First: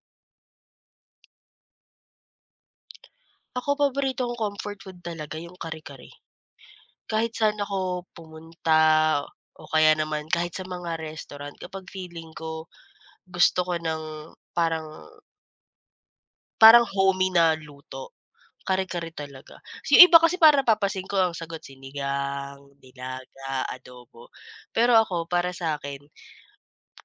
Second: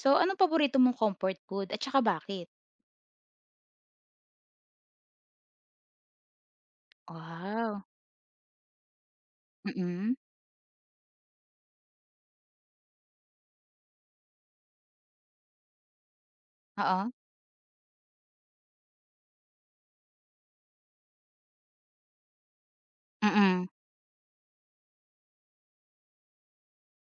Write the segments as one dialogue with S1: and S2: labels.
S1: So, anong paborito mong comfort food at saka bakit?
S2: Ako paborito kong comfort food talaga yung kare-kare. Kahit saan ako
S1: Wow,
S2: pumunta o kaya
S1: mm.
S2: naman kahit sa mga restaurant kapag feeling ko gusto ko ng parang parang
S1: Oo,
S2: homey na luto, kare-kare talaga. So, yung iba kasi parang napapansin ko ang sagot sinigang,
S1: mm.
S2: nilaga, adobo. Pero ako para sa akin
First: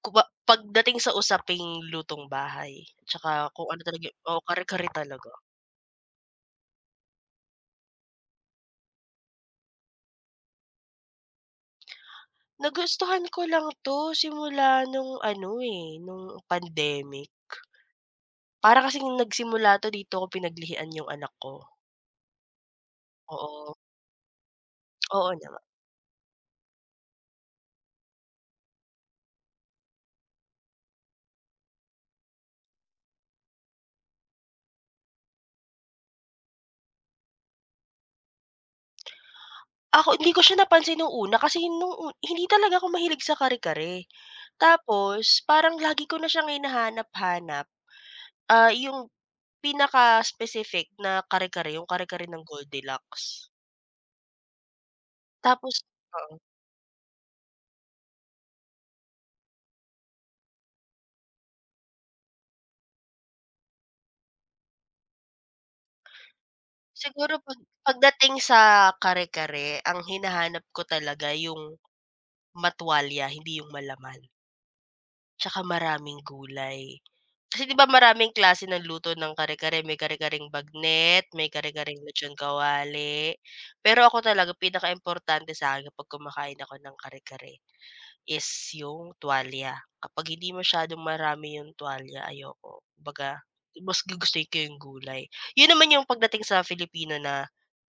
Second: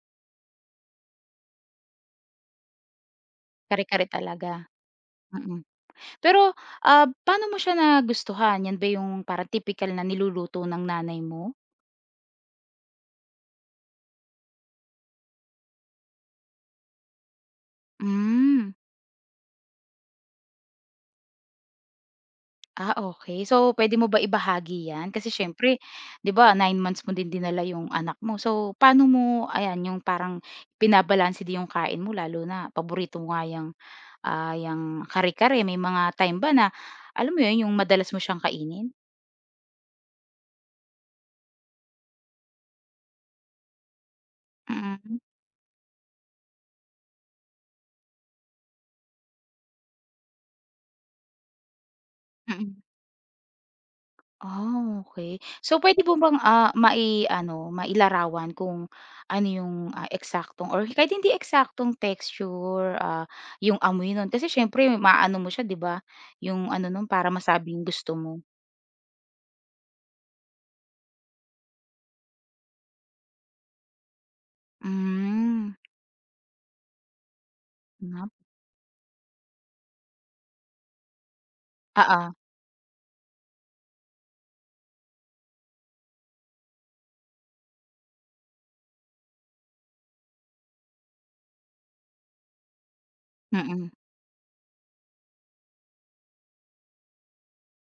S2: kuba pagdating sa usaping lutong bahay, tsaka kung ano
S1: Kare-kare
S2: talaga oo,
S1: talaga,
S2: kare-kare talaga.
S1: mm. Pero, paano mo siya nagustuhan? 'Yan ba yung parang tipikal na niluluto ng nanay mo?
S2: Nagustuhan ko lang 'to simula nung ano, eh, nung pandemic.
S1: Hmm,
S2: Para kasing nagsimula 'to dito ko pinaglihian yung anak ko,
S1: okey.
S2: oo.
S1: So, puwede mo ba ibahagi 'yan? Kasi
S2: Oo naman.
S1: siyempre 'di ba 9 months mo din dinala yung anak mo. So, paano mo ayan yung parang binabalanse din yung kain mo lalo na paborito mo nga yang yang kare-kare may mga time ba na alam mo yun, yung madalas mo siyang kainin?
S2: Ako hindi ko siya napansin nung una kasi nung hindi talaga ako mahilig sa kare-kare.
S1: Mm,
S2: Tapos parang lagi ko na siyang hinahanap-hanap, yung pinaka-specific na kare-kare, yung kare-kare ng
S1: mm.
S2: Goldilocks.
S1: Ah, okey. So
S2: Tapos
S1: puwede mo
S2: oo,
S1: bang, mailarawan kung ano yung, eksaktong or kahit hindi eksaktong texture, yung amoy nun kasi siyempre maano mo siya 'di ba, yung ano nun para
S2: siguro 'pag
S1: masabing gusto mo.
S2: pagdating sa kare-kare ang hinahanap ko talaga yung matwalya, hindi yung malaman, tsaka
S1: Hmm,
S2: maraming gulay. Kasi 'di ba
S1: nap
S2: maraming klase ng luto ng kare-kare, may kare-kareng bagnet, may kare-kareng
S1: oo,
S2: lechon kawali. Pero ako talaga pinakaimportante sa'kin kapag kumakain ako ng kare-kare is yung tuwalya. Kapag hindi masyadong marami yung tuwalya, ayoko. Kumbaga,
S1: mm.
S2: mas gugustuhin ko yung gulay. Yun naman yung pagdating sa Filipino na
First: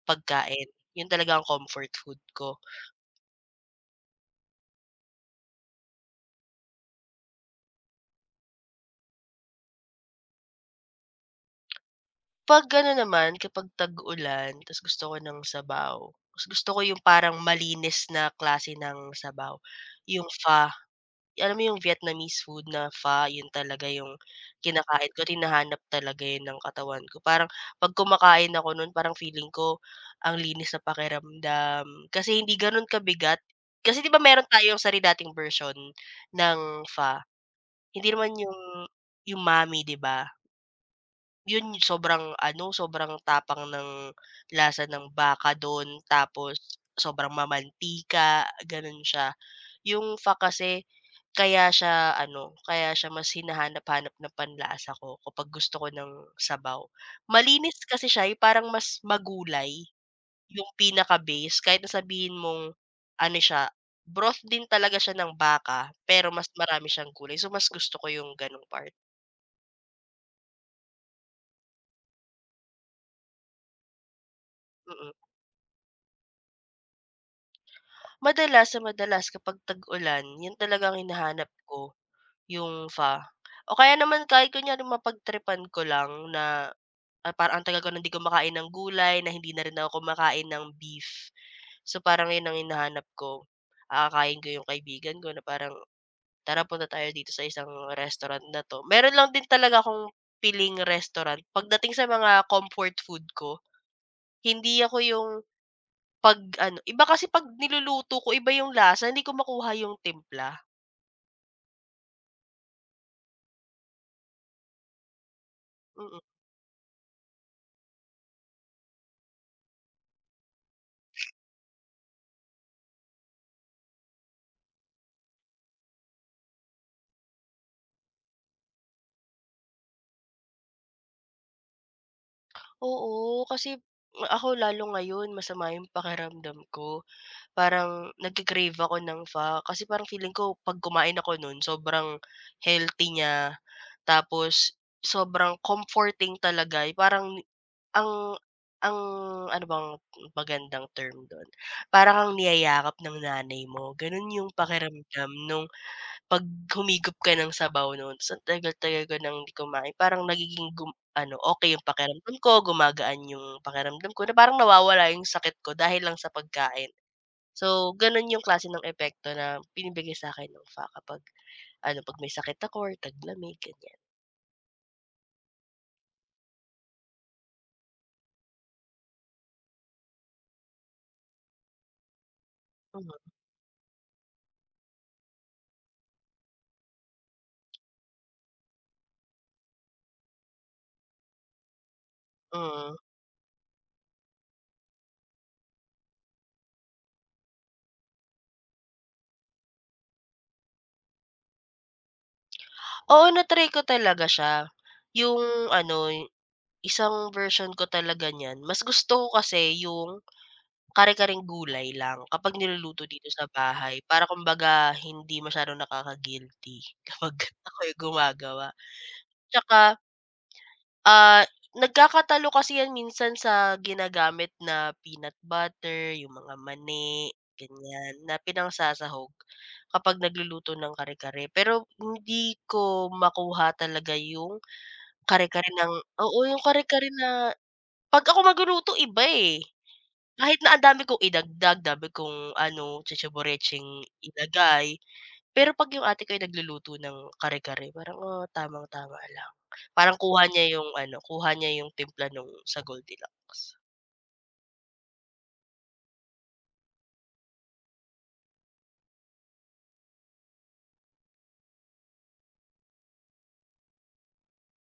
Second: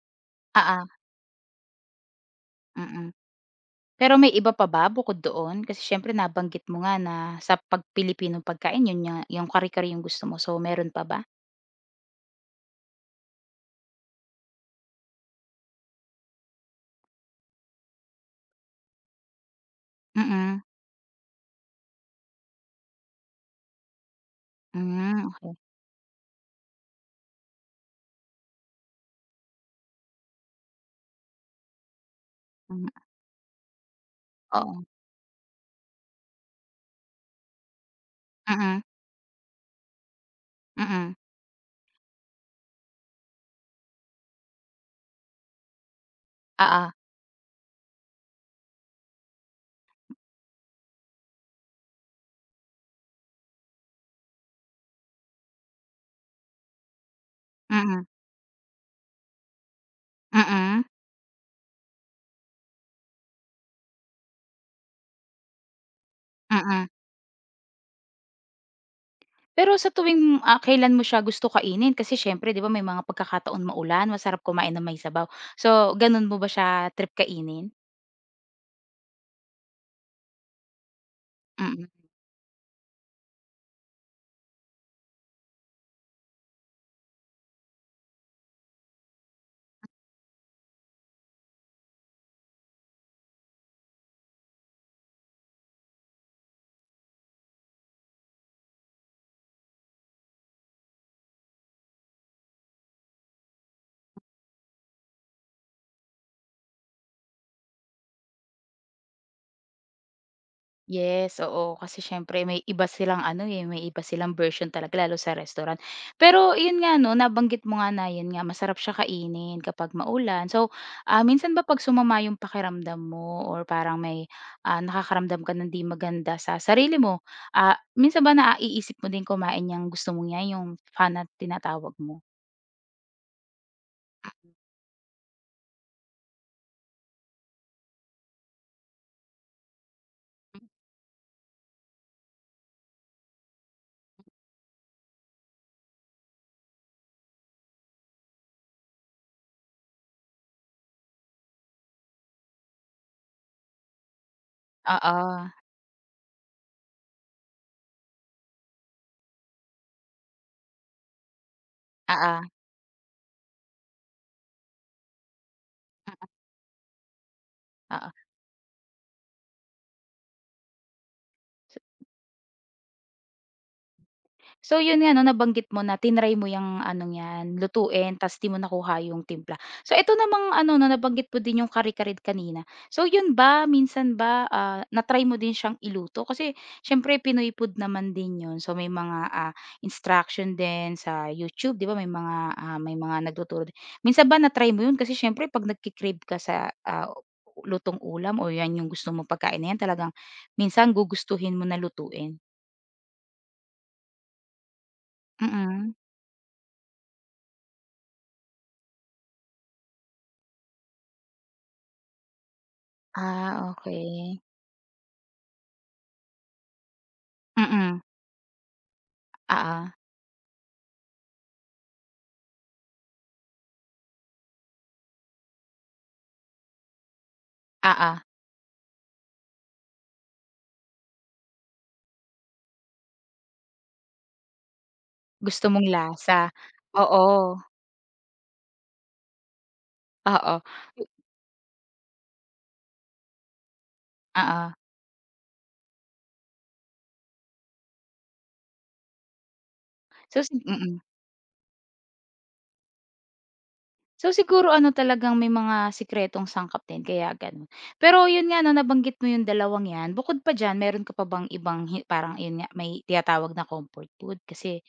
S2: pagkain,
S1: Oo,
S2: yun talaga ang comfort food ko.
S1: mm. Pero may iba pa ba bukod doon? Kasi siyempre nabanggit mo nga na sa 'pag Pilipinong pagkain yun nga yung kare-kare yung gusto mo. So, meron pa ba?
S2: 'Pag ano naman, kapag tag-ulan ta's gusto ko ng sabaw, mas gusto ko yung parang malinis na klase ng sabaw, yung
S1: Mm-mm.
S2: pho. Alam mo yung Vietnamese food na pho, yun talaga yung kinakain ko,
S1: Mm. Okay.
S2: hinahanap talaga yun ng katawan ko. Parang 'pag kumakain ako nun parang feeling ko ang linis sa pakiramdam, kasi hindi gano'n
S1: Mm, okey.
S2: kabigat. Kasi 'di ba meron
S1: Hmm,
S2: tayong
S1: oo.
S2: sari-dating version ng pho, hindi naman yung
S1: Mm,
S2: umami 'di ba?
S1: mm,
S2: Yun sobrang ano, sobrang tapang ng lasa ng baka dun tapos
S1: oo.
S2: sobrang mamantika, ganon siya. Yung pho kasi kaya siya ano, kaya siya mas hinahanap-hanap na panlasa ko kapag gusto ko ng sabaw. Malinis
S1: Mm,
S2: kasi siya, eh, parang mas magulay
S1: mm,
S2: yung
S1: mm.
S2: pinaka-base kahit na sabihin mong ano siya, broth din talaga siya ng baka pero mas
S1: Mm.
S2: marami siyang gulay, so mas gusto ko yung ganong part,
S1: Pero sa tuwing, kailan mo siya gusto kainin? Kasi siyempre 'di ba may mga pagkakataon maulan, masarap kumain ng may
S2: mm.
S1: sabaw. So, ganun mo ba siya trip kainin?
S2: Madalas sa madalas kapag tag-ulan, 'yun talagang ang hinahanap ko,
S1: Mm.
S2: yung pho. O kaya naman kahit kunyari mapagtripan ko lang na, parang ang tagal ko na hindi kumakain ng gulay, na hindi na rin ako kumakain ng beef. So, parang 'yun ang hinahanap ko. Akakain ko yung kaibigan ko na parang, "Tara punta tayo dito sa isang restaurant na 'to." Meron lang din talaga akong piling restaurant. Pagdating sa mga comfort food ko, hindi ako yung 'pag ano iba kasi 'pag niluluto ko iba yung lasa hindi ko makuha yung timpla,
S1: Yes, oo. Kasi siyempre may iba silang ano, eh, may iba silang version talaga lalo sa restaurant.
S2: mm.
S1: Pero yun nga 'no, nabanggit mo nga na yun nga masarap siya kainin kapag maulan. So, minsan ba 'pag sumama yung pakiramdam mo or parang may, nakakaramdam ka ng 'di maganda sa sarili mo, minsan ba naiisip mo din kumain yung gusto mong 'yan, yung FANA tinatawag mo?
S2: Oo, kasi ako lalo ngayon masama yung pakiramdam ko, parang nagke-crave ako ng pho kasi parang feeling ko 'pag kumain ako nun sobrang healthy niya, tapos sobrang comforting talaga, eh, parang ang ang ano bang magandang term dun, para kang niyayakap ng nanay mo, ganun yung pakiramdam
S1: Oo,
S2: nung 'pag humigop ka ng sabaw no'n ta's ang tagal-tagal ko nang hindi kumain parang nagiging gum ano, okey yung pakiramdam
S1: oo,
S2: ko, gumagaan yung pakiramdam ko na parang nawawala yung sakit ko dahil
S1: mm,
S2: lang sa pagkain. So,
S1: oo.
S2: gano'n yung klase ng epekto na binibigay sa'kin ng FA kapag ano, 'pag may sakit ako or taglamig, ganyan.
S1: So yun nga 'no, nabanggit mo na tinry mo yung anong 'yan, lutuin ta's 'di mo nakuha yung timpla. So ito namang ano 'no, nabanggit mo din yung kare kanina. So
S2: Mhm,
S1: yun ba, minsan ba, na-try mo din siyang iluto? Kasi siyempre Pinoy food naman din yun. So may mga, instruction din sa YouTube, 'di ba may mga,
S2: mm.
S1: may mga nagtuturo din. Minsan ba na-try mo yun? Kasi siyempre 'pag nagke ka sa, lutong ulam o 'yan yung gusto mo pagkain na 'yan talagang minsan gugustuhin mo na lutuin.
S2: Oo, na-try ko talaga siya. Yung
S1: Mm.
S2: ano, isang version ko talaga niyan, mas gusto ko kasi yung kare-kareng gulay lang kapag niluluto dito sa
S1: Ah,
S2: bahay para
S1: okey.
S2: kumbaga hindi masyadong nakaka-guilty kapag ako yung
S1: Mm,
S2: gumagawa. Tsaka,
S1: oo,
S2: ah, nagkakatalo kasi yan minsan sa ginagamit na peanut butter, yung mga mani, ganyan,
S1: oo.
S2: na pinangsasahog kapag nagluluto ng kare-kare. Pero hindi ko makuha talaga yung
S1: Gusto
S2: kare-kare
S1: mong
S2: ng oo,
S1: lasa,
S2: yung kare-kare
S1: oo,
S2: na 'pag ako magluluto iba, eh.
S1: oo,
S2: Kahit na ang dami kong idagdag, dami kong ano, tsotsoborecheng
S1: oo.
S2: ilagay, pero 'pag yung ate ko ay nagluluto ng kare-kare parang, tamang-tama lang. Parang
S1: So
S2: kuha
S1: si
S2: niya yung
S1: mm.
S2: ano, kuha niya yung timpla nung sa Goldilocks.
S1: So siguro ano talagang may mga sikretong sangkap din kaya gano'n. Pero 'yun nga 'no, nabanggit mo yung dalawang 'yan, bukod pa diyan meron ka pa bang ibang hi parang 'yun nga, may tinatawag na comfort food? Kasi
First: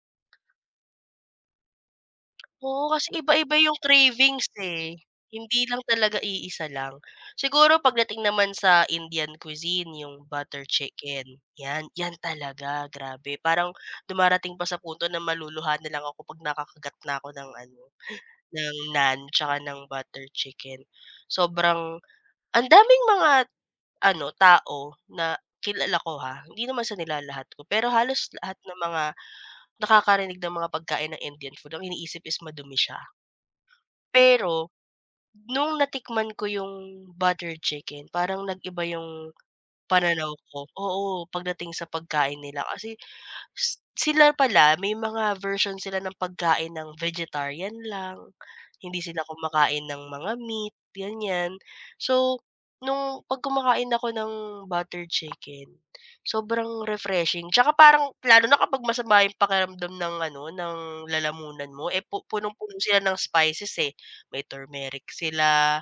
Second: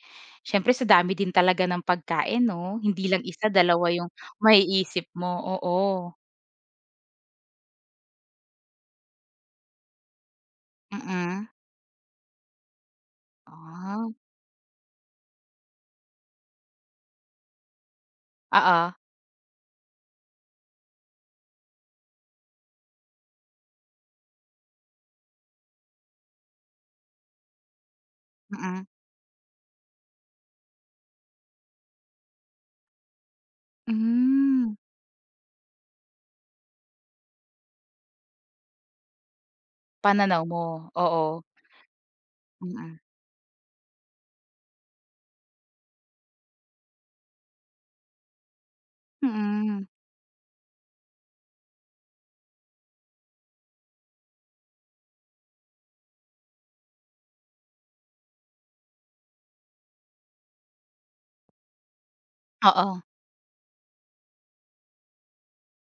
S1: siyempre sa dami din talaga ng pagkain 'no,
S2: Oo,
S1: hindi
S2: kasi
S1: lang isa,
S2: iba-iba yung
S1: dalawa yung
S2: cravings, eh,
S1: maiisip mo,
S2: hindi
S1: oo.
S2: lang talaga iisa lang. Siguro pagdating naman sa Indian cuisine, yung butter chicken,
S1: Mm.
S2: 'yan, 'yan talaga, grabe. Parang
S1: Ah,
S2: dumarating pa sa punto na maluluhan na lang ako 'pag nakakagat na ako ng ano ng
S1: oo,
S2: naan tsaka ng butter chicken. Sobrang ang daming mga ano, tao na kilala ko ha, hindi naman sa nilalahat ko, pero halos lahat ng
S1: mm.
S2: mga nakakarinig ng mga pagkain ng Indian food, ang iniisip is madumi siya. Pero
S1: Hmm.
S2: nung natikman ko yung butter chicken, parang nag-iba yung pananaw
S1: Pananaw
S2: ko.
S1: mo,
S2: Oo,
S1: oo.
S2: pagdating sa pagkain nila kasi
S1: Mm.
S2: sila pala may mga version sila ng pagkain ng vegetarian lang, hindi sila kumakain
S1: Mm.
S2: ng mga meat, ganyan. So, nung 'pag kumakain ako ng butter chicken, sobrang refreshing tsaka parang lalo na kapag masama yung pakiramdam ng ano, ng lalamunan mo, eh, punong-puno
S1: Oo,
S2: sila ng spices, eh. May turmeric sila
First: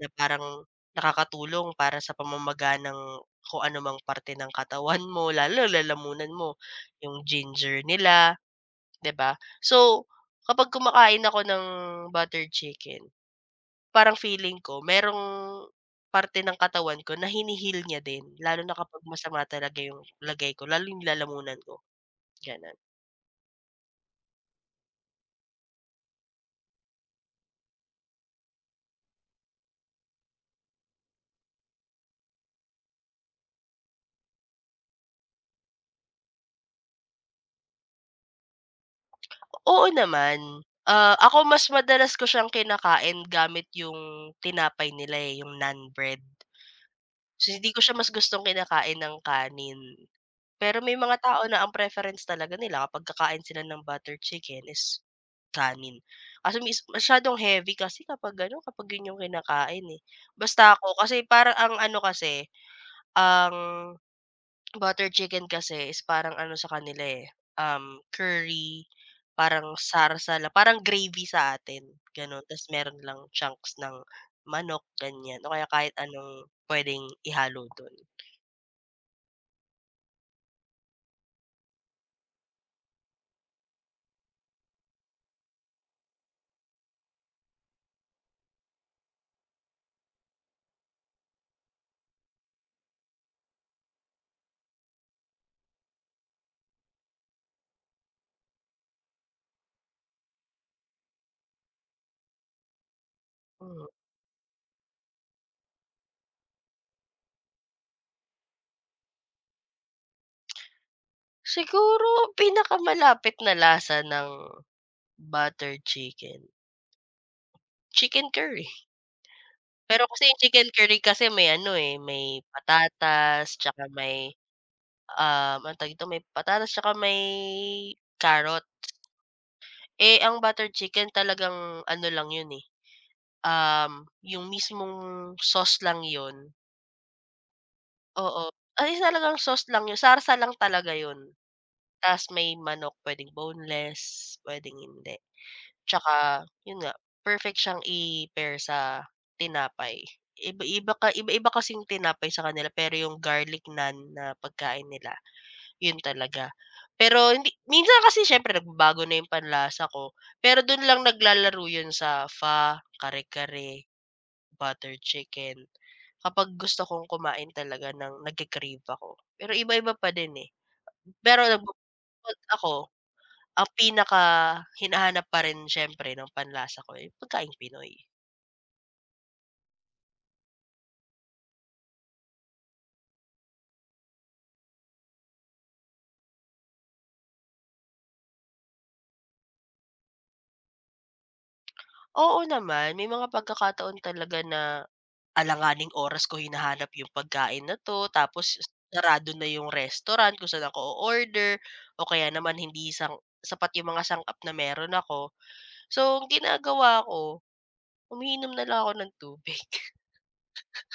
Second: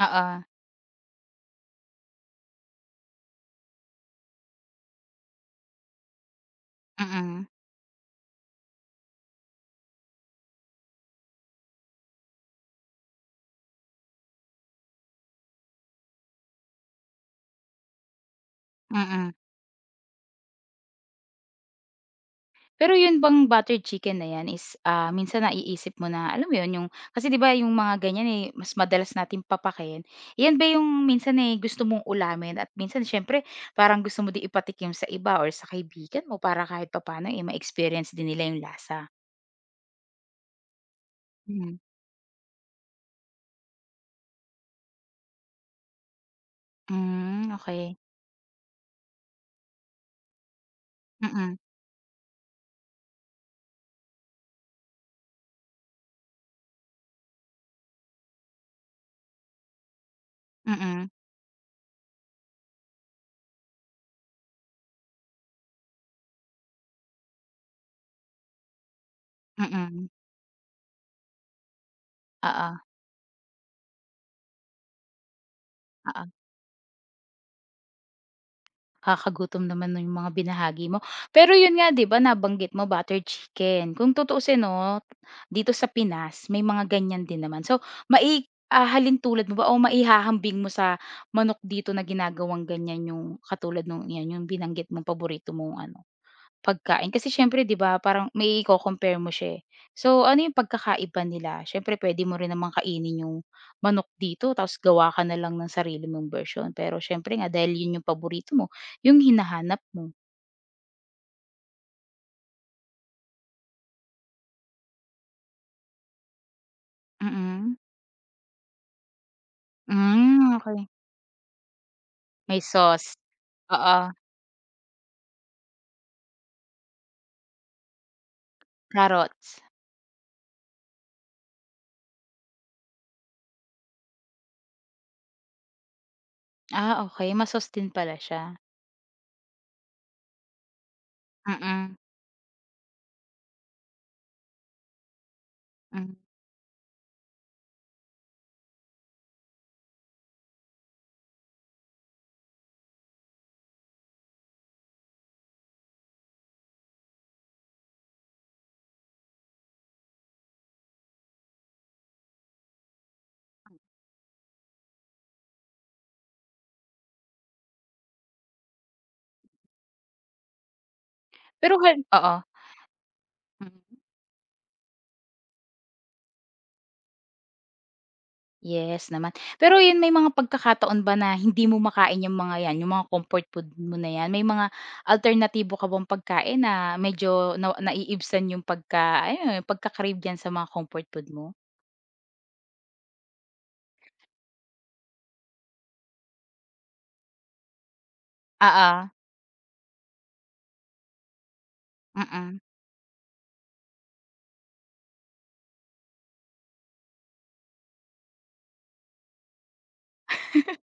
S2: na
S1: oo.
S2: parang nakakatulong para sa pamamaga ng kung ano mang parte ng katawan mo, lalo lalamunan mo. Yung
S1: Mm,
S2: ginger nila, 'di ba? So, kapag kumakain ako ng butter chicken, parang feeling ko merong parte ng katawan ko na hinihil niya din, lalo na kapag
S1: mm.
S2: masama talaga yung lagay ko, lalo yung lalamunan ko, gano'n.
S1: Pero yun bang butter chicken na yan is, minsan naiisip mo na alam mo yun yung kasi 'di ba yung mga ganyan, eh, mas madalas natin papakin. Yan ba yung minsan, eh, gusto mong ulamin at minsan siyempre parang gusto mo din ipatikim sa iba or sa kaibigan mo para kahit papaano, eh, ma-experience din nila yung lasa?
S2: Oo naman, ako mas
S1: Mm.
S2: madalas ko siyang kinakain gamit yung tinapay nila, eh, yung naan bread. So,
S1: Hmm,
S2: hindi ko siya
S1: okey.
S2: mas gustong kinakain ng kanin. Pero may mga tao
S1: Mm,
S2: na ang preference talaga nila kapag kakain sila ng butter chicken is kanin. Kasi mis masyadong heavy kasi kapag ano, kapag yun yung kinakain, eh. Basta ako
S1: mm,
S2: kasi parang ang ano kasi, ang butter chicken kasi is parang ano sa kanila, eh, curry, parang
S1: mm,
S2: sarsala, parang gravy sa atin, gano'n. Tas
S1: oo,
S2: meron lang chunks ng manok, ganyan o kaya kahit
S1: oo.
S2: anong pwedeng ihalo dun.
S1: Nakakagutom naman no yung mga binahagi mo. Pero yun nga 'di ba nabanggit mo butter chicken. Kung tutuusin 'no, dito sa Pinas may mga ganyan din naman. So mai halintulad mo ba o maihahambing mo sa manok dito na ginagawang ganyan yung katulad nung 'yan, yung binanggit mong paborito mong ano Pagkain kasi siyempre 'di ba parang may maiko-compare mo siya, eh. So, ano yung pagkakaiba nila? Siyempre puwede mo rin naman kainin yung
S2: Hmm.
S1: manok dito tapos gawa ka na lang ng sarili mong version Pero siyempre nga dahil yun yung paborito mo, yung hinahanap mo.
S2: Siguro pinakamalapit na lasa ng butter chicken,
S1: Mm-mm. Mm.
S2: chicken curry. Pero kasi yung
S1: Hmm,
S2: chicken
S1: okey.
S2: curry kasi may ano, eh, may
S1: May sauce.
S2: patatas tsaka
S1: Oo,
S2: may, anong tawag dito, may patatas tsaka may carrots.
S1: carrots.
S2: Eh, ang butter chicken talagang ano lang yun, eh, yung mismong sauce lang yun,
S1: Ah, okay ma-sauce din pala siya.
S2: oo. Ay, talagang sauce lang yun, sarsa lang talaga yun.
S1: Mm-mm.
S2: Ta's may manok, puwedeng boneless, puwedeng hindi.
S1: Mm,
S2: Tsaka
S1: hmm.
S2: yun nga, perfect siyang i-pair sa tinapay. Iba-iba kasing tinapay sa kanila pero yung garlic naan na pagkain nila, yun talaga. Pero hindi minsan kasi syempre nagbabago na yung panlasa ko, pero dun lang naglalaro yun sa pho, kare-kare, butter chicken, kapag gusto kong kumain talaga ng nagke-crave ako. Pero iba-iba pa din eh, pero nagbu
S1: Pero hal oo,
S2: ako ang
S1: mm.
S2: pinakahinahanap pa rin siyempre ng panlasa ko, eh, pagkaing Pinoy.
S1: Yes naman. Pero yun may mga pagkakataon ba na hindi mo makain yung mga yan, yung mga comfort food mo na yan? May mga alternatibo ka bang pagkain na medyo na naiibsan yung pagka alam mo yun, pagka sa mga comfort food mo?
S2: Oo naman, may mga pagkakataon talaga na alanganing oras ko hinahanap yung pagkain na 'to tapos
S1: Oo,
S2: sarado na yung restaurant kung saan ako o-order o kaya naman
S1: mm.
S2: hindi sang sapat yung mga sangkap na meron ako. So, ang ginagawa ko, umiinom na lang ako ng tubig.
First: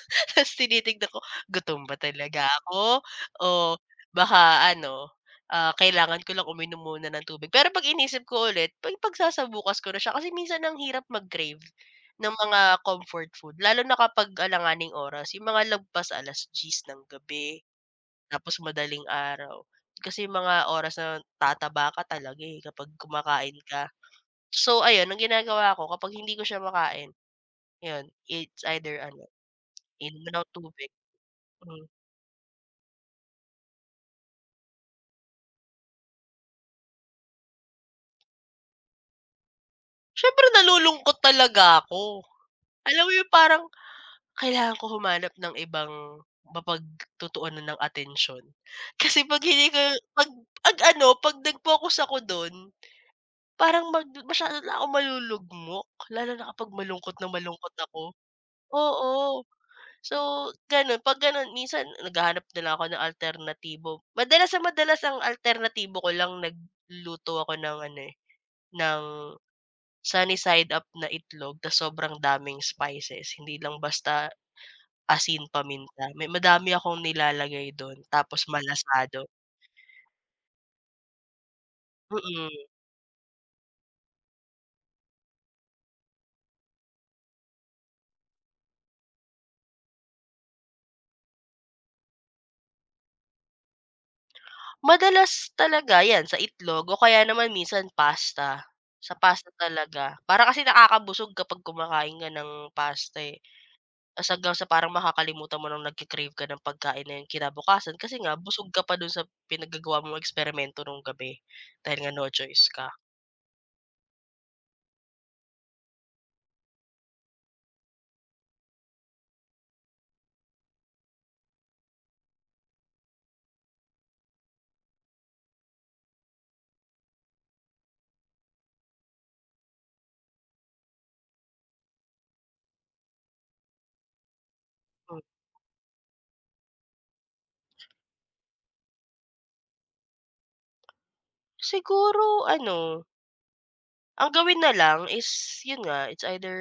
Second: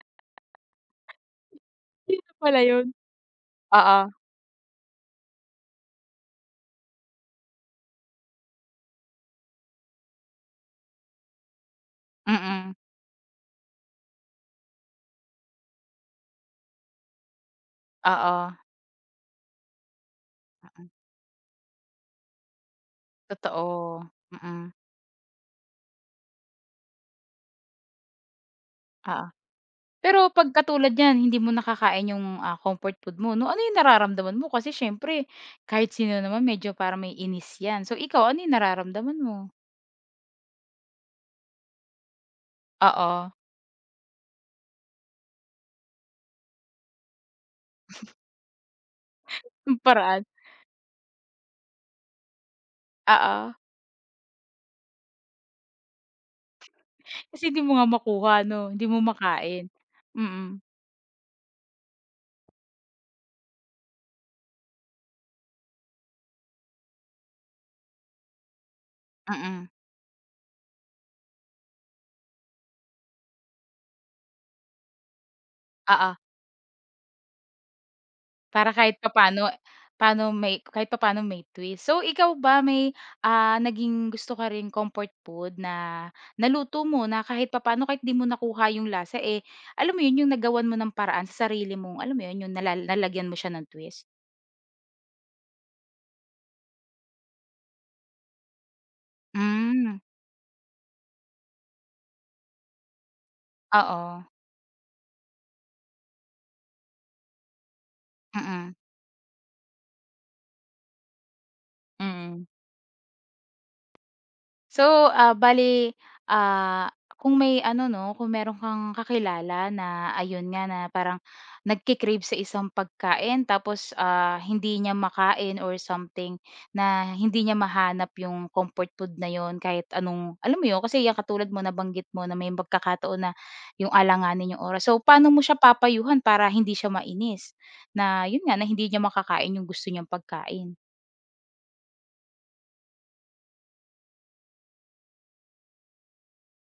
S2: Tapos tinitignan ko, gutom ba
S1: Yun na
S2: talaga
S1: pala yun.
S2: ako o
S1: Oo,
S2: baka ano, kailangan ko lang uminom muna ng tubig. Pero 'pag inisip ko ulit, pagsasabukas ko na siya kasi minsan ang hirap mag-crave ng mga
S1: mm.
S2: comfort food lalo na kapag alanganing oras, yung mga lagpas 10 ng gabi,
S1: Oo,
S2: tapos madaling araw. Kasi yung mga
S1: mm.
S2: oras na tataba ka talaga, eh, kapag kumakain ka.
S1: Totoo, mm,
S2: So ayun, ang ginagawa ko kapag hindi ko siya makain, yun, it's either
S1: oo.
S2: ano,
S1: Pero
S2: inom ng
S1: 'pag
S2: tubig.
S1: katulad niyan hindi mo
S2: Hmm.
S1: nakakain yung, comfort food mo 'no, ano yung nararamdaman mo? Kasi siyempre kahit sino naman medyo para may inis yan. So ikaw, ano yung nararamdaman mo?
S2: Siyempre nalulungkot talaga ako. Alam mo yung
S1: Oo,
S2: parang kailangan ko humanap ng ibang mapagtutuunan ng atensyon. Kasi 'pag hindi ko
S1: yung paraan,
S2: 'pag 'pag ano, 'pag nag-focus ako dun,
S1: oo.
S2: parang mag masyado na ako malulugmok, lalo na kapag malungkot na
S1: Kasi hindi
S2: malungkot
S1: mo nga
S2: ako.
S1: makuha 'no, hindi mo
S2: Oo.
S1: makain.
S2: So
S1: Mm,
S2: ganun, 'pag ganun minsan naghahanap na lang ako ng alternatibo. Madalas na madalas ang alternatibo ko lang nagluto ako ng ano, eh, ng
S1: mm,
S2: sunny side up na itlog ta's sobrang daming spices, hindi lang basta asin, paminta,
S1: oo.
S2: may madami akong nilalagay dun tapos
S1: Para kahit
S2: malasado.
S1: papaano paano may kahit papaano may twist. So ikaw ba
S2: Mm,
S1: may, naging gusto ka ring comfort food na naluto mo na kahit papaano kahit 'di mo nakuha yung lasa, eh, alam mo yun yung nagawan mo ng paraan sa sarili mong alam mo yun, yung nala nalagyan mo siya ng twist?
S2: madalas talaga 'yan sa itlog o kaya naman minsan pasta, sa pasta
S1: Hmm,
S2: talaga. Para kasi nakakabusog kapag kumakain ka ng pasta, eh,
S1: oo.
S2: ta's hanggang sa parang makakalimutan mo ng nagke-crave ka ng pagkain na yun kinabukasan kasi nga busog
S1: Mm,
S2: ka pa dun sa pinaggagawa mong eksperimento nung gabi dahil nga no
S1: mm.
S2: choice ka.
S1: So, ah, kung may ano 'no, kung meron kang kakilala na ayun nga na parang nagke-crave sa isang pagkain tapos, hindi niya makain or something na hindi niya mahanap yung comfort food na yon kahit anong alam mo yun, kasi yung katulad mo nabanggit mo na may pagkakataon na yung alanganin yung oras. So,
S2: Hmm,
S1: paano mo siya papayuhan para hindi siya mainis na yun nga, na hindi niya makakain yung gusto niyang pagkain?
S2: siguro ano ang gawin na lang is yun nga, it's either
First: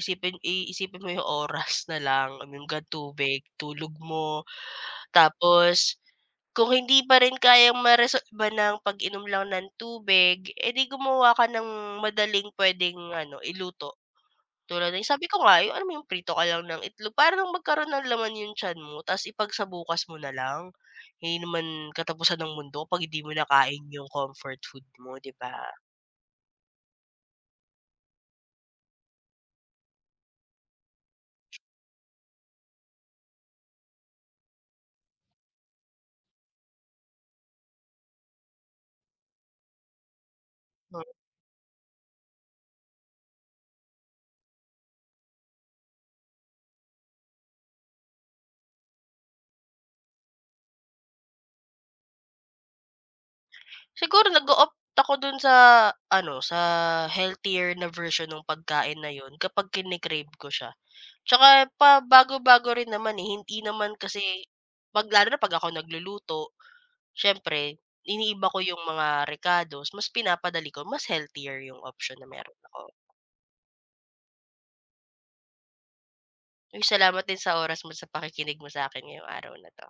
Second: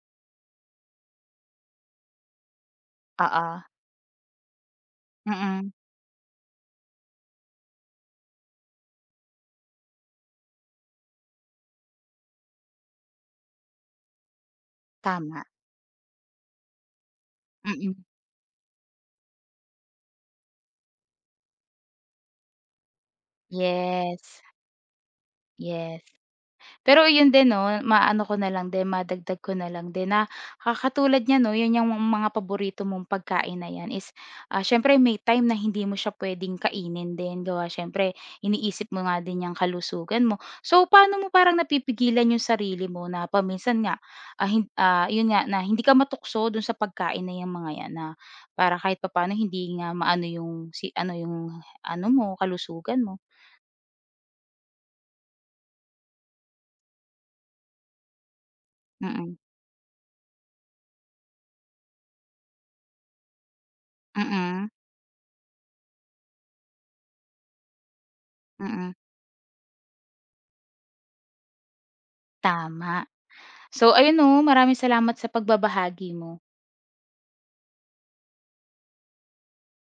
S2: isipin mo yung oras na lang, I mean God, tubig,
S1: Oo.
S2: tulog mo.
S1: Mm,
S2: Tapos kung hindi pa rin kayang maresolba ng pag-inom lang ng tubig, eh, di gumawa ka ng madaling pwedeng ano, iluto. Tulad ng sabi ko
S1: tama.
S2: nga, yung alam mo yung prito ka lang ng itlog para lang magkaroon
S1: Mm.
S2: ng laman yung tiyan mo ta's ipagsabukas mo na lang. Hindi naman katapusan ng mundo pag hindi mo nakain yung
S1: Yes,
S2: comfort food mo, 'di ba?
S1: yes. Pero yun din 'no, maano ko na lang din, madagdag ko na lang din na ka katulad niyan 'no, yun yang mga paborito mong pagkain na yan is, siyempre may time na hindi mo siya puwedeng kainin din gawa siyempre iniisip mo nga din yang kalusugan mo. So, paano mo parang napipigilan yung sarili mo na paminsan nga, yun nga na hindi ka matukso dun sa pagkain na yang mga yan na para kahit papaano hindi nga maano yung si ano yung ano mo, kalusugan mo?
S2: Siguro nag-o-opt ako dun sa ano, sa healthier na version nung pagkain na yun
S1: Mm,
S2: kapag kine-crave ko siya. Tsaka pabago-bago rin naman, eh, hindi naman kasi
S1: mm.
S2: 'pag lalo na 'pag ako nagluluto, siyempre iniiba ko yung
S1: Mm,
S2: mga rekados, mas pinapadali ko, mas healthier yung option na meron ako.
S1: tama. So ayun 'no, maraming salamat sa pagbabahagi mo.
S2: Uy, salamat din sa oras mo sa pakikinig mo sa'kin ngayong araw na 'to.